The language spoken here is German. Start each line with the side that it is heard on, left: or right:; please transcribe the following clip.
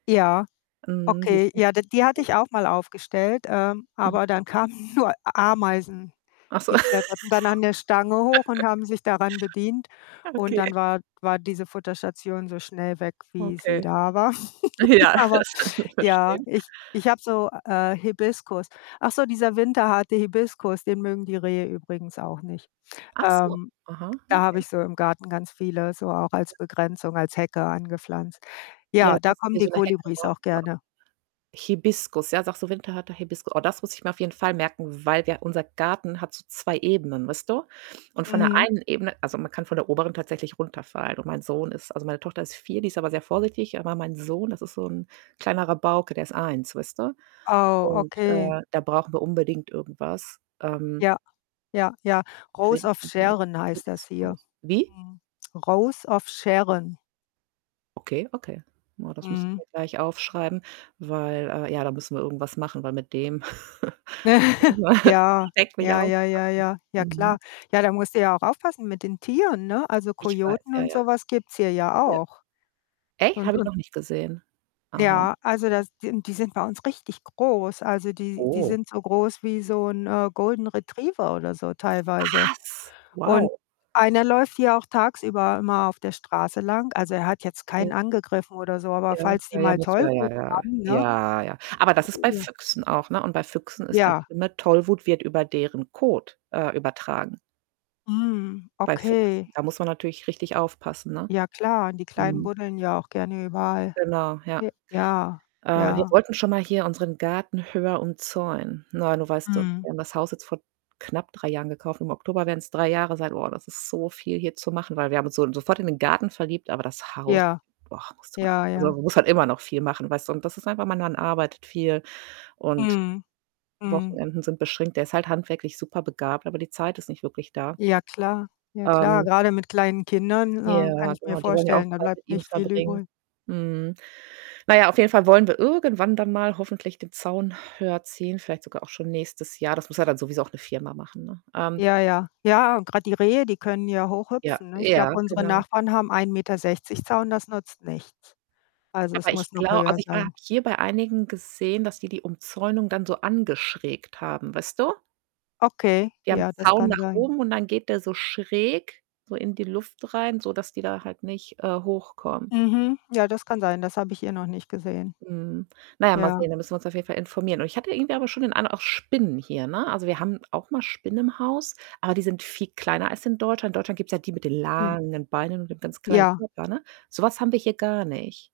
left: Ja,
right: Mhm, die
left: okay.
right: sind
left: Ja, d die hatte
right: [unintelligible]
left: ich auch mal aufgestellt, ähm,
right: Mhm.
left: aber dann kamen nur Ameisen.
right: Ach so.
left: Die kletterten dann an der Stange hoch und haben sich daran bedient. Und
right: Okay.
left: dann war war diese Futterstation so schnell weg, wie sie
right: Okay.
left: da war.
right: Ja,
left: Aber
right: das können wir
left: ja,
right: verstehen.
left: ich ich habe so, äh, Hibiskus. Ach so, dieser winterharte Hibiskus, den mögen die Rehe übrigens auch nicht.
right: Ach so,
left: Ähm,
right: aha,
left: da habe
right: okay.
left: ich so im Garten ganz viele so auch als
right: Ja.
left: Begrenzung, als Hecke angepflanzt.
right: Ja,
left: Ja, da
right: das ist
left: kommen
right: wie
left: die
right: so 'ne Hecke,
left: Kolibris auch
right: brauchen wir auch.
left: gerne.
right: Hibiskus, ja, sagst du, winterharte Hibiskus. Oh, das muss ich mir auf jeden Fall merken, weil wir unser Garten hat so 2 Ebenen, weißt du? Und von der
left: Mhm.
right: einen Ebene also, man kann von der oberen tatsächlich runterfallen und mein Sohn ist also, meine Tochter ist 4, die ist aber sehr vorsichtig, aber mein Sohn, das ist so 'n kleiner Rabauke, der ist 1, weißt du?
left: Oh,
right: Und,
left: okay.
right: äh, da brauchen wir unbedingt irgendwas. Ähm
left: Ja, ja, ja. Rose of
right: Winterharten
left: Sharon heißt das hier.
right: Hibiskus wie?
left: Mhm. Rose of Sharon.
right: Okay, okay. Na, das muss ich
left: Mhm.
right: mir gleich aufschreiben, weil, äh, ja, da müssen wir irgendwas machen, weil mit dem [unintelligible]
left: Ja,
right: schrecklich
left: ja, ja, ja,
right: aufpassen.
left: ja. Ja,
right: Mhm.
left: klar. Ja, da musst du ja auch aufpassen mit den Tieren, ne? Also,
right: Ich weiß
left: Kojoten
right: ja,
left: und
right: ja.
left: so was gibt's hier ja
right: Ja.
left: auch.
right: Echt?
left: Und
right: Habe ich
left: und
right: noch nicht gesehen. Aha.
left: Ja, also das die n die sind bei uns richtig groß. Also die die
right: Oh.
left: sind so groß wie so 'n, äh, Golden Retriever oder so teilweise.
right: Was?
left: Und
right: Wow.
left: einer läuft hier auch tagsüber immer auf der Straße lang. Also er hat jetzt
right: Okay.
left: keinen angegriffen oder so, aber
right: Ja.
left: falls die
right: Ja, ja,
left: mal
right: musst du ja,
left: Tollwut
right: ja.
left: haben, ne?
right: Ja, ja. Aber das ist bei
left: Ja.
right: Füchsen auch, ne? Und bei Füchsen ist das
left: Ja.
right: schlimme, Tollwut wird über deren Kot, äh, übertragen.
left: Mhm,
right: Bei Füchsen,
left: okay.
right: da muss man natürlich richtig aufpassen, ne?
left: Ja klar, und die Kleinen
right: Mhm.
left: buddeln ja auch gerne überall.
right: Genau, ja.
left: J ja,
right: Äh, wir
left: ja.
right: wollten schon mal hier unseren Garten höher umzäunen. Ne, du weißt, wir
left: Mhm.
right: haben das Haus jetzt vor knapp 3 Jahren gekauft, im Oktober werden's 3 Jahre sein. Boah, das ist so viel hier zu machen, weil wir haben uns so sofort in den Garten verliebt, aber das Haus,
left: Ja,
right: boah, musste man
left: ja,
right: also
left: ja.
right: man muss halt immer noch viel machen, weißt du? Und das ist einfach mein Mann arbeitet viel und
left: Mhm, mhm.
right: Wochenenden sind beschränkt. Der ist halt handwerklich superbegabt, aber die Zeit ist nicht wirklich da.
left: Ja, klar. Ja, klar.
right: Ähm
left: Grade mit kleinen Kindern, ähm, kann
right: Ja,
left: ich mir
right: genau, die wollen ja auch
left: vorstellen, da
right: Zeit mit
left: bleibt
right: ihm
left: nicht viel
right: verbringen.
left: übrig.
right: Mhm. Na ja, auf jeden Fall wollen wir irgendwann dann mal hoffentlich den Zaun höher ziehen, vielleicht sogar auch schon nächstes Jahr. Das muss ja dann sowieso auch 'ne Firma machen, ne? Ähm
left: Ja, ja, ja, und grad die Rehe, die können ja hoch
right: Ja,
left: hüpfen, ne? Ich glaube,
right: ja,
left: unsere
right: genau.
left: Nachbarn haben 1,60 m Zaun, das nutzt nichts. Also, es
right: Aber
left: muss
right: ich
left: noch
right: glau
left: höher
right: also, ich ha habe
left: sein.
right: hier bei einigen gesehen, dass die die Umzäunung dann so angeschrägt haben, weißt du?
left: Okay,
right: Die haben
left: ja,
right: 'n
left: das
right: Zaun
left: kann
right: nach
left: sein.
right: oben und dann geht der so schräg so in die Luft rein, sodass die da halt nicht, äh, hochkommen.
left: Mhm, ja, das kann sein. Das habe ich hier noch nicht gesehen.
right: Mhm. Na ja, mal
left: Ja.
right: sehen, da müssen wir uns auf jeden Fall informieren. Und ich habe hier irgendwie aber schon den Eindruck auch Spinnen hier, ne? Also, wir haben auch mal Spinnen im Haus, aber die sind viel kleiner als in Deutschland. In Deutschland gibt's ja die mit den
left: Hm.
right: langen Beinen und mit ganz kleinen
left: Ja.
right: Körper, ne? So was haben wir hier gar nicht.